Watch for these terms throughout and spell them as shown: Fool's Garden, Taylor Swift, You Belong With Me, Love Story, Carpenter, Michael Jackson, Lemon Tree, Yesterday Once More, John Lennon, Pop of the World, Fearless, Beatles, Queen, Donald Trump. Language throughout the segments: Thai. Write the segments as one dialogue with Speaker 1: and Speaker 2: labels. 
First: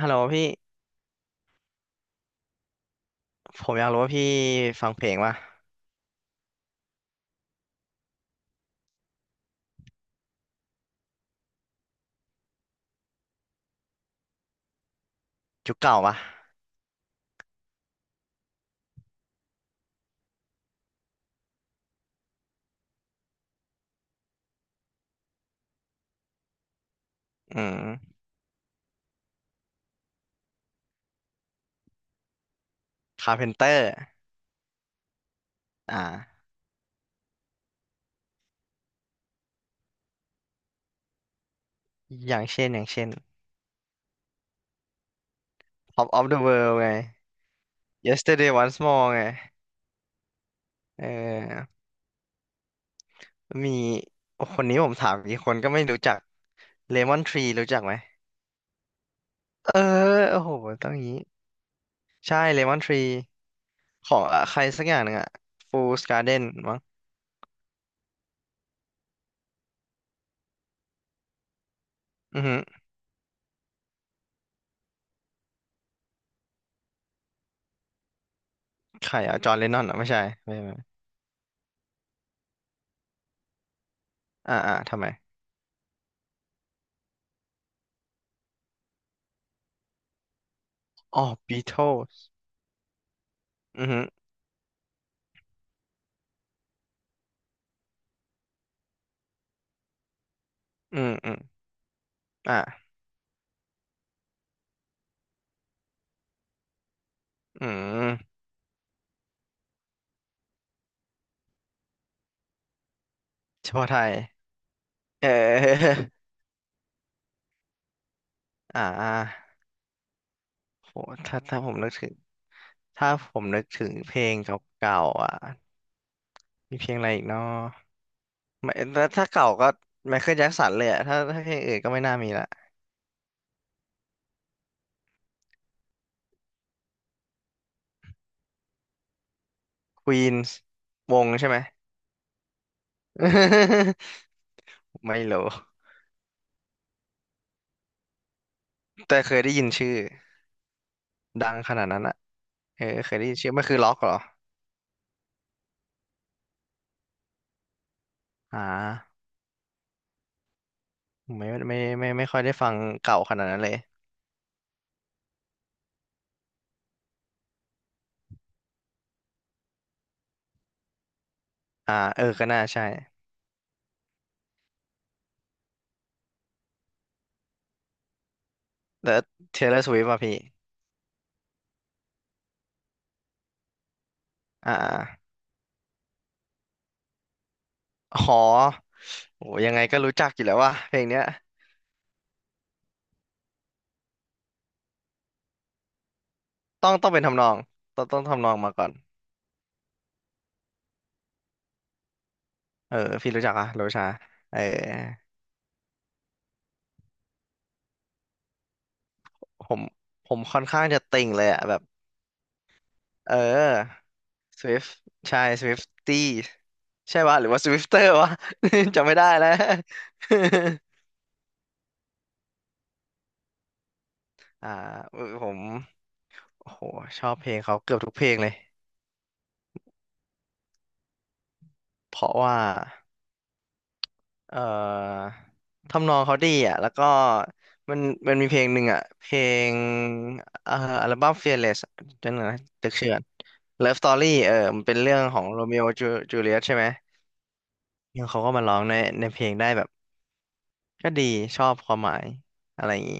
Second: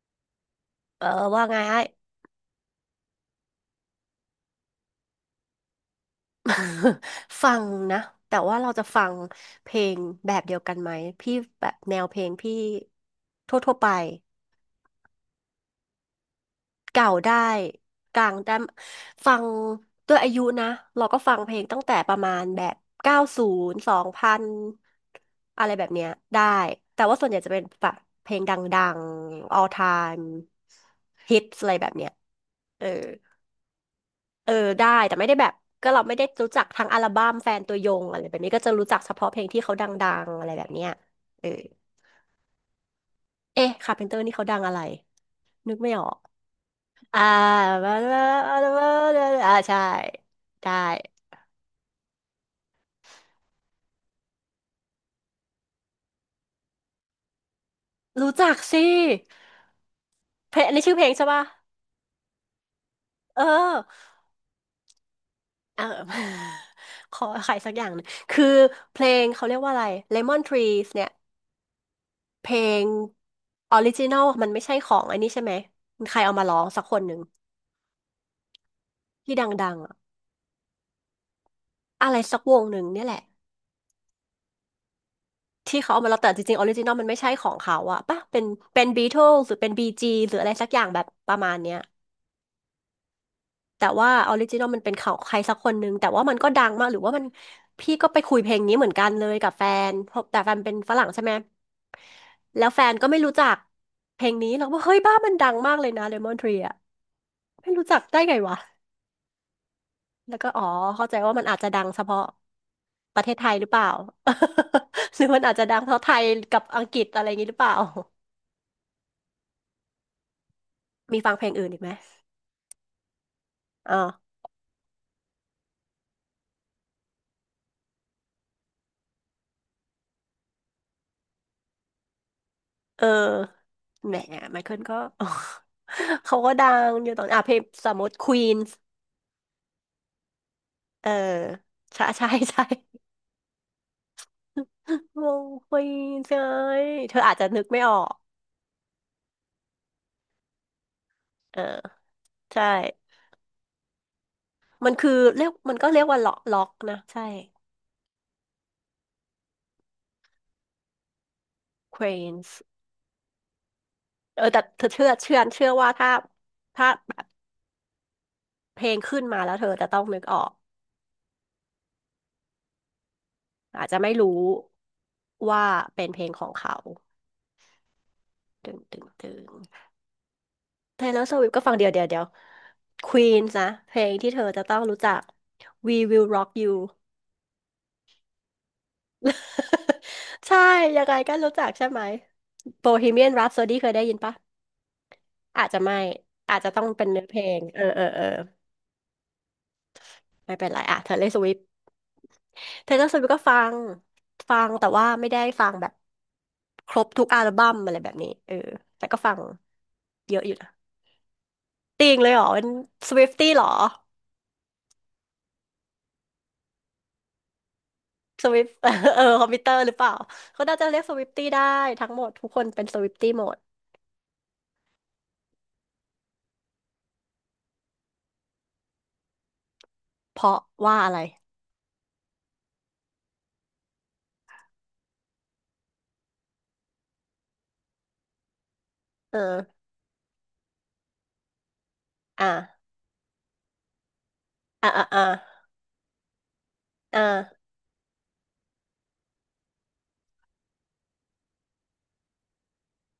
Speaker 1: ฮัลโหลพี่
Speaker 2: เออว่าไงไอ้
Speaker 1: ผมอยากรู้ว่าพี่ฟังเพลงป่ะ
Speaker 2: ฟังนะแต่ว่าเราจะฟังเพลงแบบเดียวกันไหมพี่แบบแนวเพลงพี่ทั่วๆไป
Speaker 1: ยุคเก่าป่ะ
Speaker 2: เก่าได้กลางได้ฟังด้วยอายุนะเราก็ฟังเพลงตั้งแต่ประมาณแบบเก้าศูนย์สองพันอะไรแบบเนี้ยได้แต่ว่าส่วนใหญ่จะ
Speaker 1: อื
Speaker 2: เป็นแบบ
Speaker 1: ม
Speaker 2: เพลงดังๆ all time hits อะไรแบบเนี้ยเออ
Speaker 1: คาร์เพนเตอร์
Speaker 2: เออได้แต่ไม่ได้แบบก็
Speaker 1: อ่า
Speaker 2: เราไม่ได้รู้จักทั้งอัลบั้มแฟนตัวยงอะไรแบบนี้ก็จะรู้จักเฉพาะเพลงที่เขาดังๆอะไรแบบเนี้ยเออ
Speaker 1: อย่างเช่น
Speaker 2: เอ๊ะคาร์เพนเตอร์นี่เขาดังอะไรนึกไม่ออ
Speaker 1: Pop
Speaker 2: ก
Speaker 1: of the World ไง
Speaker 2: อ่า
Speaker 1: Yesterday Once More ไง
Speaker 2: อ่าใช่ได้
Speaker 1: เออมีคนนี้ผมถามอีกคนก็ไม่รู้จัก Lemon Tree รู้จักไหม
Speaker 2: รู้จักสิ
Speaker 1: เออโอ้โห
Speaker 2: เพลงอันนี้
Speaker 1: ต้อง
Speaker 2: ชื่อ
Speaker 1: อ
Speaker 2: เพ
Speaker 1: ย่า
Speaker 2: ล
Speaker 1: ง
Speaker 2: ง
Speaker 1: นี้
Speaker 2: ใช่ป่ะ
Speaker 1: ใช่ Lemon Tree
Speaker 2: เออ
Speaker 1: ของอ่ะใครสักอย่างหนึ่งอะ
Speaker 2: เอ
Speaker 1: Fool's Garden
Speaker 2: อ
Speaker 1: มั้ง
Speaker 2: ขอใครสักอย่างหนึงคือเพลงเขาเรียกว่าอะไร Lemon Trees เนี่ย
Speaker 1: อือ
Speaker 2: เพ
Speaker 1: หื
Speaker 2: ล
Speaker 1: อ
Speaker 2: งออริจินอลมันไม่ใช่ของอันนี้ใช่ไหมใครเอามาร้องสักคนหนึ่ง
Speaker 1: ใคร
Speaker 2: ที่
Speaker 1: อะจอห์นเล
Speaker 2: ดั
Speaker 1: น
Speaker 2: ง
Speaker 1: นอ
Speaker 2: ๆ
Speaker 1: น
Speaker 2: อะ
Speaker 1: อ่ะไม่ใช่ไม่ไม่
Speaker 2: อะไรสักวงหนึ่งเนี่ยแหละ
Speaker 1: อ่าอ่าทำไม
Speaker 2: ที่เขาเอามาแล้วแต่จริงๆออริจินอลมันไม่ใช่ของเขาอะป่ะเป็นเป็นบีทลหรือเป็นบีจีหรืออะไรสักอย่างแบบ
Speaker 1: อ๋อ
Speaker 2: ประมาณเนี้ย
Speaker 1: Beatles
Speaker 2: แต่
Speaker 1: อือหือ
Speaker 2: ว่าออริจินอลมันเป็นของใครสักคนหนึ่งแต่ว่ามันก็ดังมากหรือว่ามันพี่ก็ไปคุยเพลงนี้เหมือนกันเลยกับแฟนเพราะแต่แฟนเป็นฝ
Speaker 1: อื
Speaker 2: รั่ง
Speaker 1: ม
Speaker 2: ใช่
Speaker 1: อื
Speaker 2: ไหม
Speaker 1: มอ่า
Speaker 2: แล้วแฟนก็ไม่รู้จักเพลงนี้เราก็เฮ้ยบ้ามันดังมากเลยนะเลมอนทรีอะ
Speaker 1: อื
Speaker 2: ไม่รู้จักได้
Speaker 1: ม
Speaker 2: ไงวะ แล้วก็อ๋อเข้าใจว่ามันอาจจะดังเฉพาะประเทศไทยหรื
Speaker 1: เฉ
Speaker 2: อเปล่า
Speaker 1: พาะไทย
Speaker 2: หรื
Speaker 1: เอ
Speaker 2: อมันอาจจะดังเท่าไท
Speaker 1: อ
Speaker 2: ย กับอังกฤษอะไรอย่างนี้หรือเปล่า
Speaker 1: อ่าโห
Speaker 2: มีฟัง
Speaker 1: ถ้า
Speaker 2: เพลง
Speaker 1: ถ้า
Speaker 2: อื่
Speaker 1: ผ
Speaker 2: น
Speaker 1: ม
Speaker 2: อีกไห
Speaker 1: นึ
Speaker 2: ม
Speaker 1: กถึงถ้าผมนึกถึ
Speaker 2: อ๋
Speaker 1: ง
Speaker 2: อ
Speaker 1: เพลงเก่าๆอ่ะมีเพลงอะไรอีกเนาะไม่ถ้าเก่าก็ไมเคิลแจ็คสันเลยอะถ้าเพลงอื่นก็ไม่น่ามีละ
Speaker 2: เออแหมไมเคิลก็ เขาก็ดังอยู่ตอนอ่ะเพลงสมมติควีนส์
Speaker 1: ควีนส์
Speaker 2: เออ
Speaker 1: วงใช่ไหม
Speaker 2: ใช่ใช่ใช่
Speaker 1: ไม่
Speaker 2: ว
Speaker 1: รู้
Speaker 2: งควีนส์ใช่เธออาจจะนึกไม่ออก
Speaker 1: แต่เคยได้ยินชื่อดั
Speaker 2: เอ
Speaker 1: ง
Speaker 2: อ
Speaker 1: ขนาดนั้นอ่ะ
Speaker 2: ใช่
Speaker 1: เออเคยได้ยินชื่อมันคือล็อกเหรอ
Speaker 2: มันคือเรียกมันก็เรียกว่าล็อกล็อกนะใช่
Speaker 1: อ่าผมไม่ค่อยได้
Speaker 2: Queens
Speaker 1: ฟังเก่าขนาดนั้นเลย
Speaker 2: เออแต่เธอเชื่อว่าถ้าถ้าเพลงขึ้นมาแล้วเธอจะต้องนึกออก
Speaker 1: อ่าเออก็น่าใช่
Speaker 2: อาจจะไม่รู้ว่าเป็นเพลงของเขาตึงตึง
Speaker 1: แต่
Speaker 2: ตึง
Speaker 1: Taylor Swift ป่ะพี่
Speaker 2: Taylor Swift ก็ฟังเดียวเดียวเดียว Queen นะเพลงที่เธอจะ
Speaker 1: อ่า
Speaker 2: ต้องรู้จัก We Will Rock You
Speaker 1: อ๋อโหยังไงก็รู้จักอยู่ แล้
Speaker 2: ใช่
Speaker 1: วว่าเพล
Speaker 2: ยั
Speaker 1: ง
Speaker 2: งไง
Speaker 1: เนี้ย
Speaker 2: ก็รู้จักใช่ไหม Bohemian Rhapsody เคยได้ยินปะอาจจะไม่อาจจะต้อง
Speaker 1: ต้อง
Speaker 2: เป็
Speaker 1: ต้
Speaker 2: น
Speaker 1: องเป็
Speaker 2: เนื้
Speaker 1: น
Speaker 2: อเพ
Speaker 1: ทำ
Speaker 2: ล
Speaker 1: นอง
Speaker 2: งเออเอ
Speaker 1: ต้อ
Speaker 2: อ
Speaker 1: งต้อ
Speaker 2: เอ
Speaker 1: ง
Speaker 2: อ
Speaker 1: ทำนองมาก่อน
Speaker 2: ไม่เป็นไรอ่ะเธอเลอรสวิฟเ์เท
Speaker 1: เออ
Speaker 2: ย์เลอร์สวิ
Speaker 1: พี่
Speaker 2: ฟ์ก็
Speaker 1: รู้จั
Speaker 2: ฟั
Speaker 1: กอะ
Speaker 2: ง
Speaker 1: โรชาเอ
Speaker 2: ฟั
Speaker 1: อ
Speaker 2: งแต่ว่าไม่ได้ฟังแบบครบทุกอัลบั้มอะไรแบบนี้เออแต่ก็ฟัง
Speaker 1: ผมผ
Speaker 2: เย
Speaker 1: ม
Speaker 2: อะอยู่
Speaker 1: ค่อน
Speaker 2: นะ
Speaker 1: ข้างจะติ่งเลยอะแบบ
Speaker 2: ติงเลยเหรอเป็นสวิฟ
Speaker 1: เอ
Speaker 2: ตี้เหรอ
Speaker 1: อ Swift ใช่ s w i f t ี้ใช่ปะหรือว่า Swifter วะ
Speaker 2: สวิฟ
Speaker 1: จำ ไม่
Speaker 2: เออ
Speaker 1: ได้
Speaker 2: คอ
Speaker 1: แล้
Speaker 2: ม
Speaker 1: ว
Speaker 2: พิวเตอร์หรือเปล่าเขาน่าจะเรียก สวิฟตี้ได้ทั้งหมดทุกคนเป็นสวิฟตี้หมด
Speaker 1: อ่าผมโอ้โหชอบเพลงเขาเกือบทุกเพลงเลย
Speaker 2: เพราะว่าอะไร
Speaker 1: เพราะว่า เอ่อทำนองเขาดีอ่ะแล้วก็มันมันมีเพลงหนึ่งอ่ะเพ
Speaker 2: เอ
Speaker 1: ลง
Speaker 2: อ
Speaker 1: เอ่ออัลบั้ม Fearless จำหนอย
Speaker 2: อ่ะ
Speaker 1: นะตึกเชื่อน Love Story เออมัน
Speaker 2: อ่ะ
Speaker 1: เป็น
Speaker 2: อ่ะ
Speaker 1: เรื่อง
Speaker 2: อ่ะ
Speaker 1: ของโรมิโอจูเลียตใช่ไหม
Speaker 2: อ่ะ
Speaker 1: แล้วเขาก็มาร้องในเพลงได้แบบก็ดีชอบความหมายอะไรอย่างงี้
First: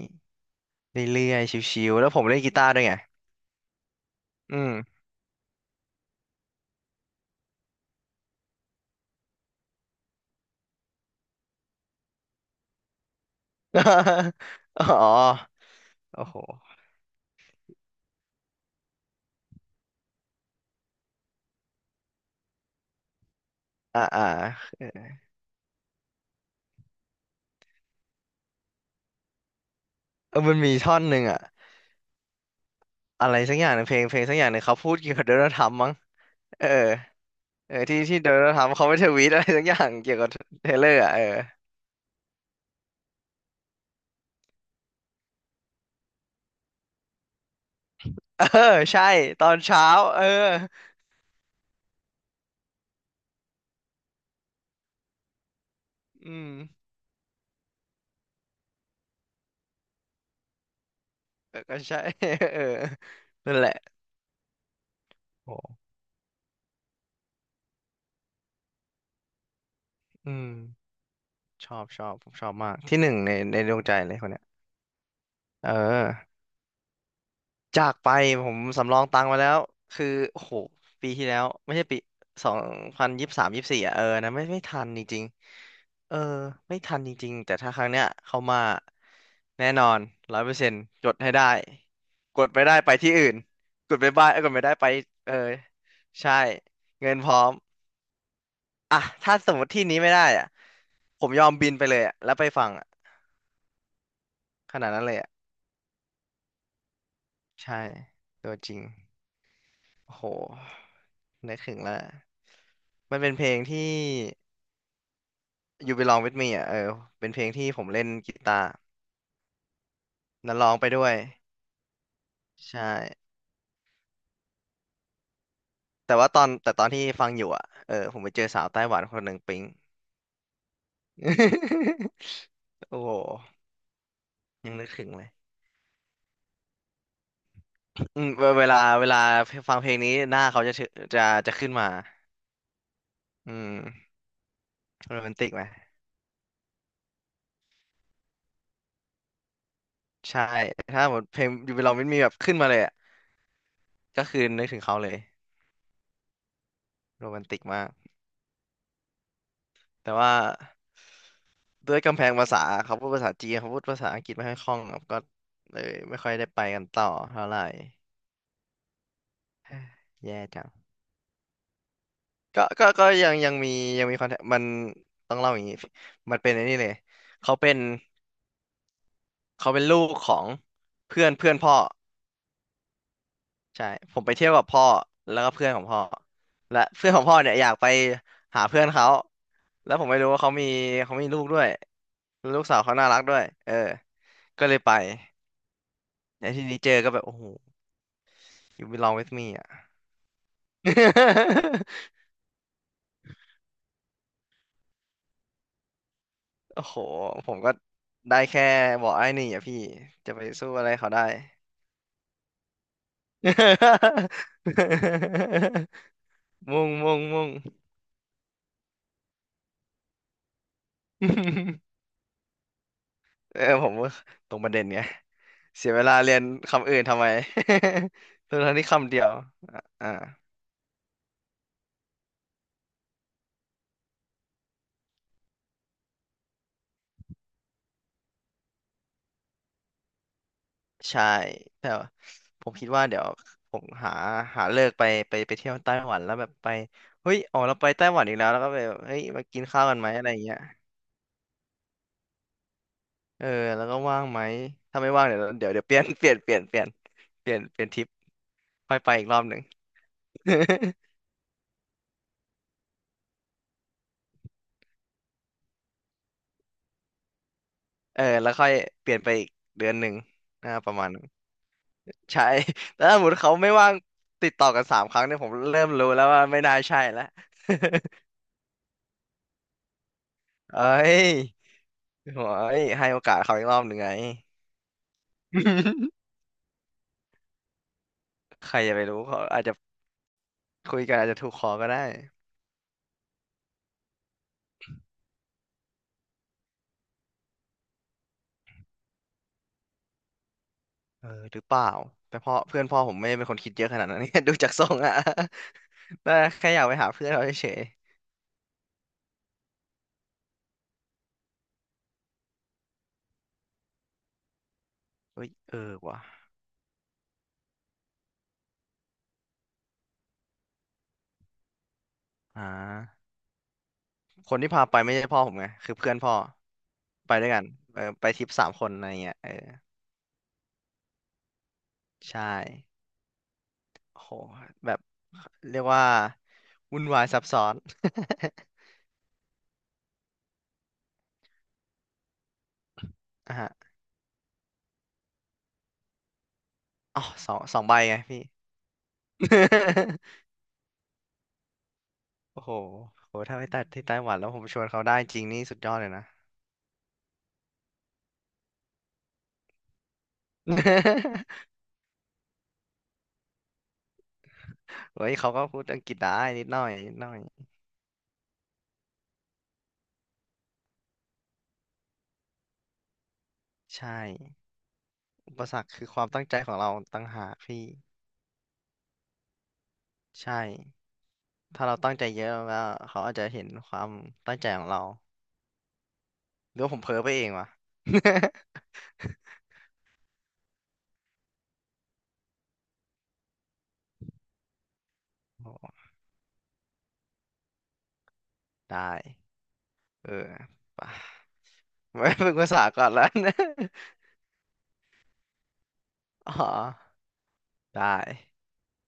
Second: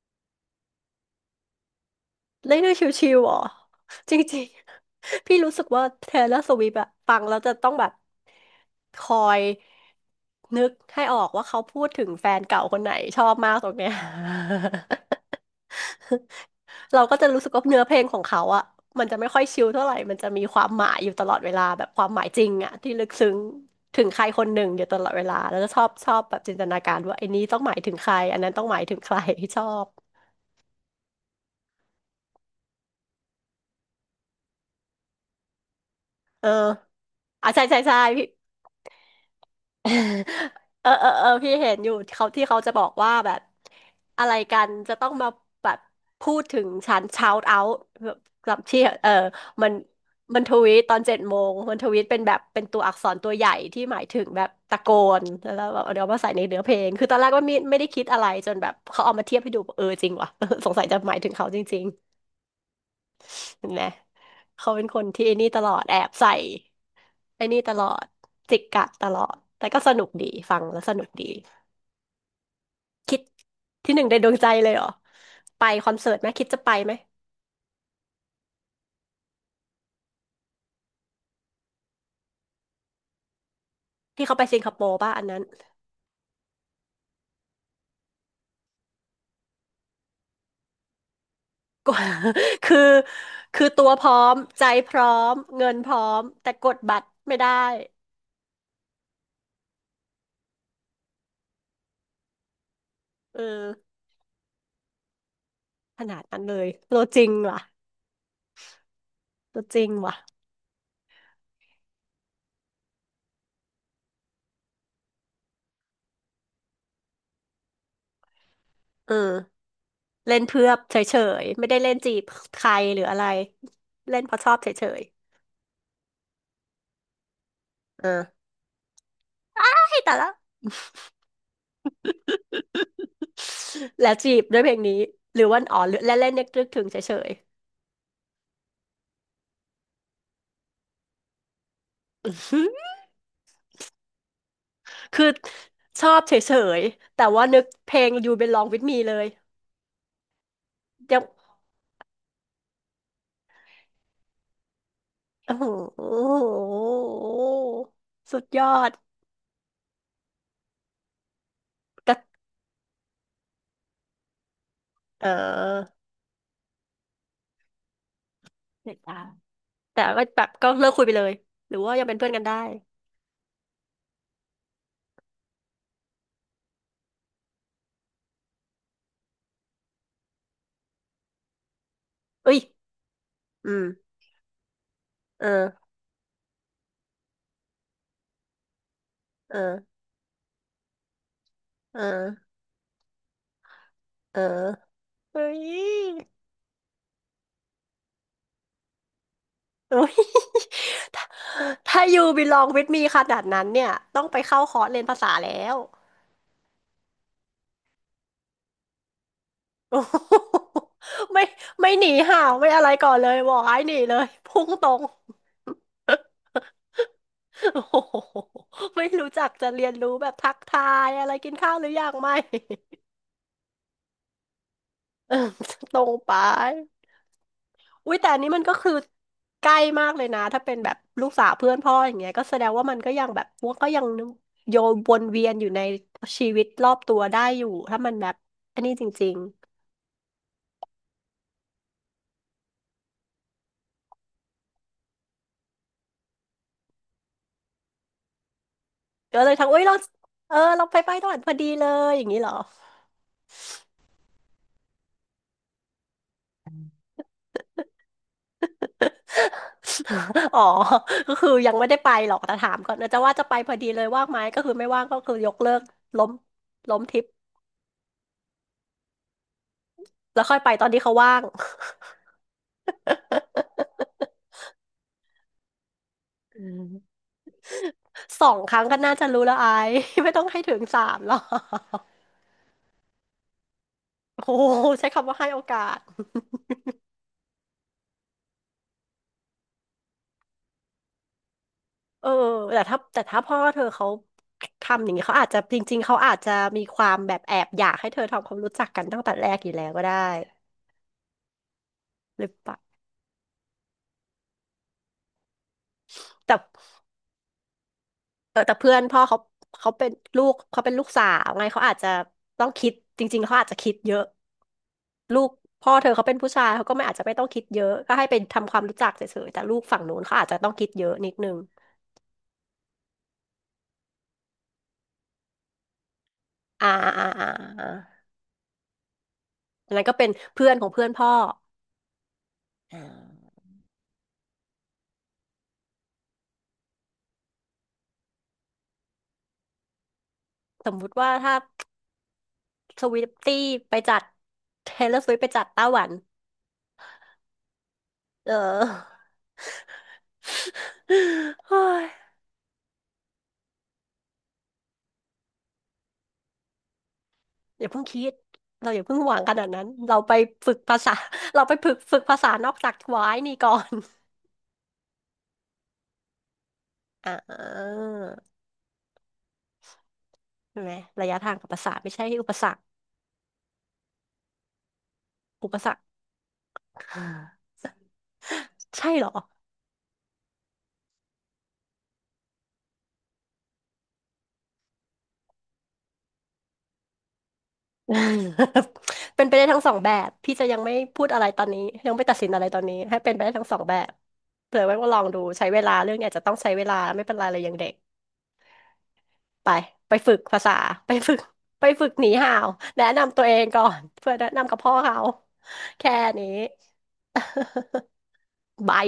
Speaker 1: เรื่อยๆชิวๆแล้วผมเล่นกี
Speaker 2: เล่น
Speaker 1: ตาร์
Speaker 2: ได้
Speaker 1: ด้วยไง
Speaker 2: ชิวๆเหรอจริง
Speaker 1: อืม
Speaker 2: ๆ พี่รู้สึกว่าเทเลอร์สวิฟต์อะฟังแล้วจะต้องแบบคอยนึกให้ออกว่าเขาพูดถึงแฟนเก่าคนไหนชอบมากตรงเนี้ย
Speaker 1: อ๋อโอ้โห
Speaker 2: เราก็จะรู้สึกว่าเนื้อเพลงของเขาอะมันจะไม่ค่อยชิลเท่าไหร่มันจะมีความหมายอยู่ตลอดเวลาแบบความหมายจริงอะที่ลึกซึ้ง
Speaker 1: อ่า
Speaker 2: ถึงใค
Speaker 1: อ่า
Speaker 2: รคนหนึ่งอยู่ตลอดเวลาแล้วก็ชอบชอบแบบจินตนาการว่าไอ้นี้ต้องหมายถึงใครอันนั้นต้องหมายถึงใคร ชอบ
Speaker 1: เออมันมีท่อนหนึ่งอ่ะอะไรสักอย่างในงเพลงสักอย่างหนึ่งเขาพูดเกี่ยวกับโดนัลด์ทรัมป์มั้ง
Speaker 2: เออ
Speaker 1: เออ
Speaker 2: อ่ะใช่
Speaker 1: เออ
Speaker 2: ใช่ใช่
Speaker 1: ที่
Speaker 2: พี่
Speaker 1: โดนัลด์ทรัมป์เขาไม่ทวีตอะไรสักอย่า
Speaker 2: เออ
Speaker 1: งเกี่ยวกับเทเล
Speaker 2: เอ
Speaker 1: อ
Speaker 2: อ
Speaker 1: ร์อ่ะเอ
Speaker 2: เอ
Speaker 1: อ
Speaker 2: อพี่เห็นอยู่เขาที่เขาจะบอกว่าแบบอะไรกันจะต้องมาแบบพูดถึงฉัน shout out แบบ
Speaker 1: เอ
Speaker 2: กับ
Speaker 1: อ
Speaker 2: ที่
Speaker 1: ใช่
Speaker 2: เออ
Speaker 1: ตอน
Speaker 2: มัน
Speaker 1: เช้าเออ
Speaker 2: มันทวีตตอน7 โมงมันทวีตเป็นแบบเป็นตัวอักษรตัวใหญ่ที่หมายถึงแบบตะโกนแล้วแบบเดี๋ยวมาใส่
Speaker 1: อื
Speaker 2: ใน
Speaker 1: ม
Speaker 2: เนื้อเพลงคือตอนแรกว่าไม่ได้คิดอะไรจนแบบเขาเอามาเทียบให้ดูเออจริงว่ะ สงสัยจะหมายถึงเขา
Speaker 1: เอ
Speaker 2: จ
Speaker 1: อก็
Speaker 2: ริง
Speaker 1: ใช่ เออนั่น
Speaker 2: ๆ
Speaker 1: แห
Speaker 2: เห็น
Speaker 1: ละ
Speaker 2: ไหมเขาเป็นคนที่ไอ้นี่
Speaker 1: โอ
Speaker 2: ตลอด
Speaker 1: ้
Speaker 2: แอบใส่ไอ้นี่ตลอดจิกกัดตลอดแต่ก็สนุกดี
Speaker 1: อืม
Speaker 2: ฟังแล้วสนุกดี
Speaker 1: ชอบผมชอบมากที่หนึ่
Speaker 2: คิ
Speaker 1: ง
Speaker 2: ด
Speaker 1: ในดวงใจ
Speaker 2: ที่หนึ่ง
Speaker 1: เล
Speaker 2: ใน
Speaker 1: ยค
Speaker 2: ด
Speaker 1: น
Speaker 2: วง
Speaker 1: เนี้ย
Speaker 2: ใจเลยเหรอไป
Speaker 1: เอ
Speaker 2: คอนเสิร์ตไหม
Speaker 1: อ
Speaker 2: คิดจะไปไหม
Speaker 1: จากไปผมสำรองตังค์ไว้แล้วคือโอ้โหปีที่แล้วไม่ใช่ปี202324อ่ะเออ
Speaker 2: ที่
Speaker 1: นะ
Speaker 2: เขาไป
Speaker 1: ไม่
Speaker 2: สิ
Speaker 1: ไม่
Speaker 2: งคโป
Speaker 1: ทัน
Speaker 2: ร์
Speaker 1: จ
Speaker 2: ป่ะ
Speaker 1: ริ
Speaker 2: อั
Speaker 1: ง
Speaker 2: นนั้น
Speaker 1: ๆเออไม่ทันจริงๆแต่ถ้าครั้งเนี้ยเข้ามาแน่นอน100%กดให้ได้
Speaker 2: กว่า
Speaker 1: กดไม่ ได้
Speaker 2: คือ
Speaker 1: ไปที่อื่น
Speaker 2: คือตัว
Speaker 1: กด
Speaker 2: พ
Speaker 1: ไป
Speaker 2: ร้อ
Speaker 1: บ้า
Speaker 2: ม
Speaker 1: เอ้ยกด
Speaker 2: ใจ
Speaker 1: ไม่ได้ไป
Speaker 2: พร้อ
Speaker 1: เออ
Speaker 2: มเงินพร้อม
Speaker 1: ใช่
Speaker 2: แต่กดบัตร
Speaker 1: เงินพ
Speaker 2: ไม่
Speaker 1: ร้อ
Speaker 2: ได้
Speaker 1: มอ่ะถ้าสมมติที่นี้ไม่ได้อ่ะผมยอมบินไปเลยอ่ะแล้วไปฟังอ่ะ
Speaker 2: เออ
Speaker 1: ขนาดนั้นเลยอ่ะ
Speaker 2: ขนาดนั้นเลยตัวจริงว่ะ
Speaker 1: ใช่ตัวจริง
Speaker 2: ตัวจริงว่ะ
Speaker 1: โห นึกถึงแล้ว มันเป็นเพลงที่ You Belong With Me อ่ะ เออ เป็นเพลงที่ผมเล่นกีตาร์
Speaker 2: เออเล่น
Speaker 1: แล้ว
Speaker 2: เพื่
Speaker 1: ร้
Speaker 2: อ
Speaker 1: องไป
Speaker 2: เฉ
Speaker 1: ด้วย
Speaker 2: ยๆไม่ได้เล่นจีบใคร
Speaker 1: ใช่
Speaker 2: หรืออะไรเล่นเพราะชอบเฉย
Speaker 1: แต่ว่าตอนที่ฟังอยู่อ่ะ เออ
Speaker 2: ๆเออ
Speaker 1: ผมไปเจอสาวไต้หวันคนหนึ่งปิ๊ง
Speaker 2: ให้แต่ละ
Speaker 1: โอ้โห
Speaker 2: แล้วจีบด้วยเพ
Speaker 1: ยั
Speaker 2: ล
Speaker 1: ง
Speaker 2: ง
Speaker 1: นึก
Speaker 2: นี้
Speaker 1: ถึงเลย
Speaker 2: หรือว่าอ๋อและเล่นนึกถึงเฉย
Speaker 1: อืมเวลาฟังเพลงนี้หน้าเขาจะเชจะจะขึ้นมา
Speaker 2: ๆ
Speaker 1: อืม โร
Speaker 2: คือ
Speaker 1: แมนติกไหม
Speaker 2: ชอบเฉยๆแต่ว่านึกเพลง You Belong With Me เลย
Speaker 1: ใช่ ถ้าหม
Speaker 2: ยัง
Speaker 1: ดเพลง You Belong With Me แบบขึ้นมาเลยอ่ะก็คือนึกถึงเขาเลย
Speaker 2: โอ้โห
Speaker 1: โรแมนติกมาก
Speaker 2: สุดยอด
Speaker 1: แต่ว่า ด้วย
Speaker 2: ก็
Speaker 1: กำแพงภาษาเขาพูดภาษาจีนเขาพูดภาษาอังกฤษไม่ค่อยคล่องครับก็
Speaker 2: เ
Speaker 1: เลย
Speaker 2: ออ
Speaker 1: ไม่ค่อยได้ไปกันต่อเท่าไหร่
Speaker 2: เด็ดจา
Speaker 1: เฮ้ย
Speaker 2: แต่ก็
Speaker 1: แย่
Speaker 2: แบบ
Speaker 1: จั
Speaker 2: ก็
Speaker 1: ง
Speaker 2: เลิกคุยไปเลย หรือว่ายังเป็นเพื่อนกันได้
Speaker 1: ก็ยังมีคอนแทคมันต้องเล่าอย่างนี้มันเป็นไอ้นี่เลยเขาเป็นเขาเป็นลูกของเพื่อนเพื่อนพ่อ
Speaker 2: เอ้ยอืม
Speaker 1: ใช่ผมไปเที่ยวกับพ่อแล้วก็เพื่อนขอ
Speaker 2: เออ
Speaker 1: งพ่อและเพื่อนของพ่อเนี่ยอยากไปหาเพื่อนเขา
Speaker 2: เออ
Speaker 1: แล้วผมไม่รู้ว่าเขามีลูกด้วย
Speaker 2: เออ
Speaker 1: แลวลูกสาวเขาน่ารักด้วยเออ
Speaker 2: เออ
Speaker 1: ก็เลยไป
Speaker 2: เฮ้ย
Speaker 1: ในที่นี้เจอก็แบบโอ้โห You belong with me อ่ะ
Speaker 2: เอ้ยถ้าถ้า You Belong With Me ขนาดนั้นเนี่ยต้องไปเข้าคอร์สเรียนภาษาแล้ว
Speaker 1: โอ้โห ผมก็ได้แค่บอกไอ้นี่อ่ะพี่
Speaker 2: โอ้
Speaker 1: จะ
Speaker 2: โห
Speaker 1: ไปสู้อะไรเขาได้
Speaker 2: ไม่ไม่หนีห่าวไม่อะไรก่อนเลยบอกไอ้หนีเลยพุ่งตรง
Speaker 1: มุ่ง มุ่ง มุ่ง
Speaker 2: โอ้โหไม่รู้จักจะเรียนรู้แบบทักทายอะไรกินข้าวหรือยั งไม่
Speaker 1: เออผมว่าตรงประเด็นไง
Speaker 2: เออ
Speaker 1: เสีย
Speaker 2: ตร
Speaker 1: เว
Speaker 2: ง
Speaker 1: ลา
Speaker 2: ไป
Speaker 1: เรียนคำอื่นทำไม
Speaker 2: อุ้ยแต่อันนี้ มัน
Speaker 1: ทั้
Speaker 2: ก็
Speaker 1: งๆที่
Speaker 2: คือ
Speaker 1: คำเดียว
Speaker 2: ใกล้
Speaker 1: อ่ะ
Speaker 2: มา
Speaker 1: อ่า
Speaker 2: กเลยนะถ้าเป็นแบบลูกสาวเพื่อนพ่ออย่างเงี้ยก็แสดงว่ามันก็ยังแบบมันก็ยังโยนวนเวียนอยู่ในชีวิตรอบตัวได้อยู่ถ้ามันแบบอันนี้จริง
Speaker 1: ใช่แต่ว่าผมคิดว่าเดี๋ยวผมหาเลิกไปเที่ยวไต้หวันแล้วแบบไป เฮ้ยอ๋อเราไปไต้หวันอีกแล้วแล้วก็ไปแบบเฮ้ย
Speaker 2: ๆก็
Speaker 1: มา
Speaker 2: เลย
Speaker 1: กิ
Speaker 2: ทั
Speaker 1: น
Speaker 2: กอุ้
Speaker 1: ข้า
Speaker 2: ย
Speaker 1: ว
Speaker 2: เรา
Speaker 1: กันไหมอะไรอย่าง
Speaker 2: เอ
Speaker 1: เงี้
Speaker 2: อ
Speaker 1: ย
Speaker 2: เราไปตอนพอดีเลยอย่างนี้เหรอ
Speaker 1: เออแล้วก็ว่างไหมถ้าไม่ว่างเดี๋ยวเดี๋ยวเดี๋ยว เปลี่ยนเปลี่ยนเปลี่ยนเปลี่ยนเปลี่ยนเปลี่ยนทริปค่อยไปอีกรอบหนึ่ง
Speaker 2: อ๋อ ก็คือยังไม่ได้ไปหรอกแต่ถามก่อนนะจะว่าจะไปพอดีเลยว่างไหมก็คือไม่ว่างก็คือยกเลิกล้มล้มทริป
Speaker 1: เออแล้วค่อยเปลี่ยนไปอีกเดือนหนึ่ง
Speaker 2: แล้วค่อยไป
Speaker 1: อ่า
Speaker 2: ตอ
Speaker 1: ป
Speaker 2: น
Speaker 1: ระ
Speaker 2: ที่
Speaker 1: มาณ
Speaker 2: เขา
Speaker 1: นั้น
Speaker 2: ว่าง
Speaker 1: ใช่ แล้วถ้าสมมติเขาไม่ว่างติดต่อกัน3 ครั้งเนี่ยผมเริ่มรู้แล้วว่า
Speaker 2: อื
Speaker 1: ไม่น่า
Speaker 2: ม
Speaker 1: ใช่แล้ว
Speaker 2: สองครั้งก็น่าจะรู้แล้วไอ้ ไม่ต้องให้ ถึง
Speaker 1: เอ้
Speaker 2: สามห
Speaker 1: ย
Speaker 2: รอก
Speaker 1: โอ้ยให้โอกาสเขาอีกรอบหนึ่งไง
Speaker 2: โอ้โหใช้คำว่าให้โอกาส
Speaker 1: ใครจะไปรู้เขาอาจจะคุยกันอาจจะถูกคอก็ได้
Speaker 2: เออแต่ถ้าพ่อเธอเขาทำอย่างนี้เขาอาจจะจริงๆเขาอาจจะมีความแบบแอบอยากให้เธอทำความรู้จักกันตั้งแต่แรกอยู่แล้วก็ได้
Speaker 1: เออหรือเปล่าแต่
Speaker 2: หรือ
Speaker 1: พ่อ
Speaker 2: เปล่า
Speaker 1: เพื่อนพ่อผมไม่ได้เป็นคนคิดเยอะขนาดนั้น ดูจากทรงอะ แต่
Speaker 2: แต่
Speaker 1: แค่อยากไปหาเพื่อนเราเฉย
Speaker 2: เออแต่เพื่อนพ่อเขาเขาเป็นเขาเป็นลูกสาวไงเขาอาจจะต้องคิดจริงๆเขาอาจจะคิดเยอะลู
Speaker 1: เอ้
Speaker 2: ก
Speaker 1: ยเออ
Speaker 2: พ่อเธอ
Speaker 1: ว่ะ
Speaker 2: เขาเป็นผู้ชายเขาก็ไม่อาจจะไม่ต้องคิดเยอะก็ให้ไปทำความรู้จักเฉยๆแต่ลูกฝั่งนู้นเขาอาจจะต้องคิดเยอะนิดนึง
Speaker 1: อ่าคนที่พาไปไม่ใช่พ่อผมไงคือเพื่อนพ่อ
Speaker 2: อ่าอ่า
Speaker 1: ไป
Speaker 2: อ่า
Speaker 1: ด้วยกัน
Speaker 2: อา
Speaker 1: เออไปทริป3 คนอะไรเงี้ยเออ
Speaker 2: อันนั้นก็เป็นเพื่อนของเพื่อนพ่อ
Speaker 1: ใช่
Speaker 2: อ่า
Speaker 1: โโหแบบเรียกว่าวุ่นวายซับซ้อน
Speaker 2: สมมุติว่าถ้าสวิฟ
Speaker 1: อ่ะ
Speaker 2: ตี้
Speaker 1: ฮะ
Speaker 2: ไปจัดเทเลอร์สวิฟไปจัดไต้หวัน
Speaker 1: อ๋อสองใบไงพี่
Speaker 2: เออ เฮ้ย
Speaker 1: โอ้โหโหถ้าไปตัดที่ไต้หวันแล้วผมชวนเขาได้จริงนี่สุดยอดเลยนะ
Speaker 2: อย่าเพิ่งคิดเราอย่าเพิ่งหวังขนาดนั้นเราไปฝึกภาษา เราไปฝึกภาษานอกจากวายนี่ก่อน
Speaker 1: เฮ้ยเขาก็พูดอังกฤษได้นิดหน่อยนิดห น่
Speaker 2: อ่
Speaker 1: อย
Speaker 2: าใช่ไหมระยะทางกับภาษาไม่ใช่อุปสรรค
Speaker 1: ใช่อุป
Speaker 2: อุ
Speaker 1: ส
Speaker 2: ป
Speaker 1: ร
Speaker 2: ส
Speaker 1: รค
Speaker 2: รร
Speaker 1: คือ
Speaker 2: ค
Speaker 1: ความตั้งใจของเราต่างหากพี่
Speaker 2: ใช่เหรอ
Speaker 1: ใช่ ถ้าเราตั้งใจเยอะแล้วเขาอาจจะเห็นความตั้งใจของเราหรือว่าผมเพ้อไปเองวะ
Speaker 2: เป็นไปได้ทั้งสองแบบพี่จะยังไม่พูดอะไรตอนนี้ยังไม่ตัดสินอะไรตอนนี้ให้เป็นไปได้ทั้งสองแบบเผื่อไว้ว่าลองดูใช้
Speaker 1: โอ
Speaker 2: เวลา
Speaker 1: ้
Speaker 2: เรื่องเนี่ยจะต้องใช้เวลาไม่เป็นไรเลยยังเด็ก
Speaker 1: ได้
Speaker 2: ไปไป
Speaker 1: เอ
Speaker 2: ฝึ
Speaker 1: อ
Speaker 2: กภาษา
Speaker 1: ป่ะ
Speaker 2: ไปฝึกไปฝึก ห
Speaker 1: ไว้
Speaker 2: นี
Speaker 1: ฝึ
Speaker 2: ห่า
Speaker 1: ก
Speaker 2: ว
Speaker 1: ภาษาก่
Speaker 2: แนะ
Speaker 1: อนแล้ว
Speaker 2: นำตั ว
Speaker 1: นะ
Speaker 2: เองก่อนเพื่อแนะนำกับพ่อเขาแค่นี้
Speaker 1: อ๋อได้
Speaker 2: บาย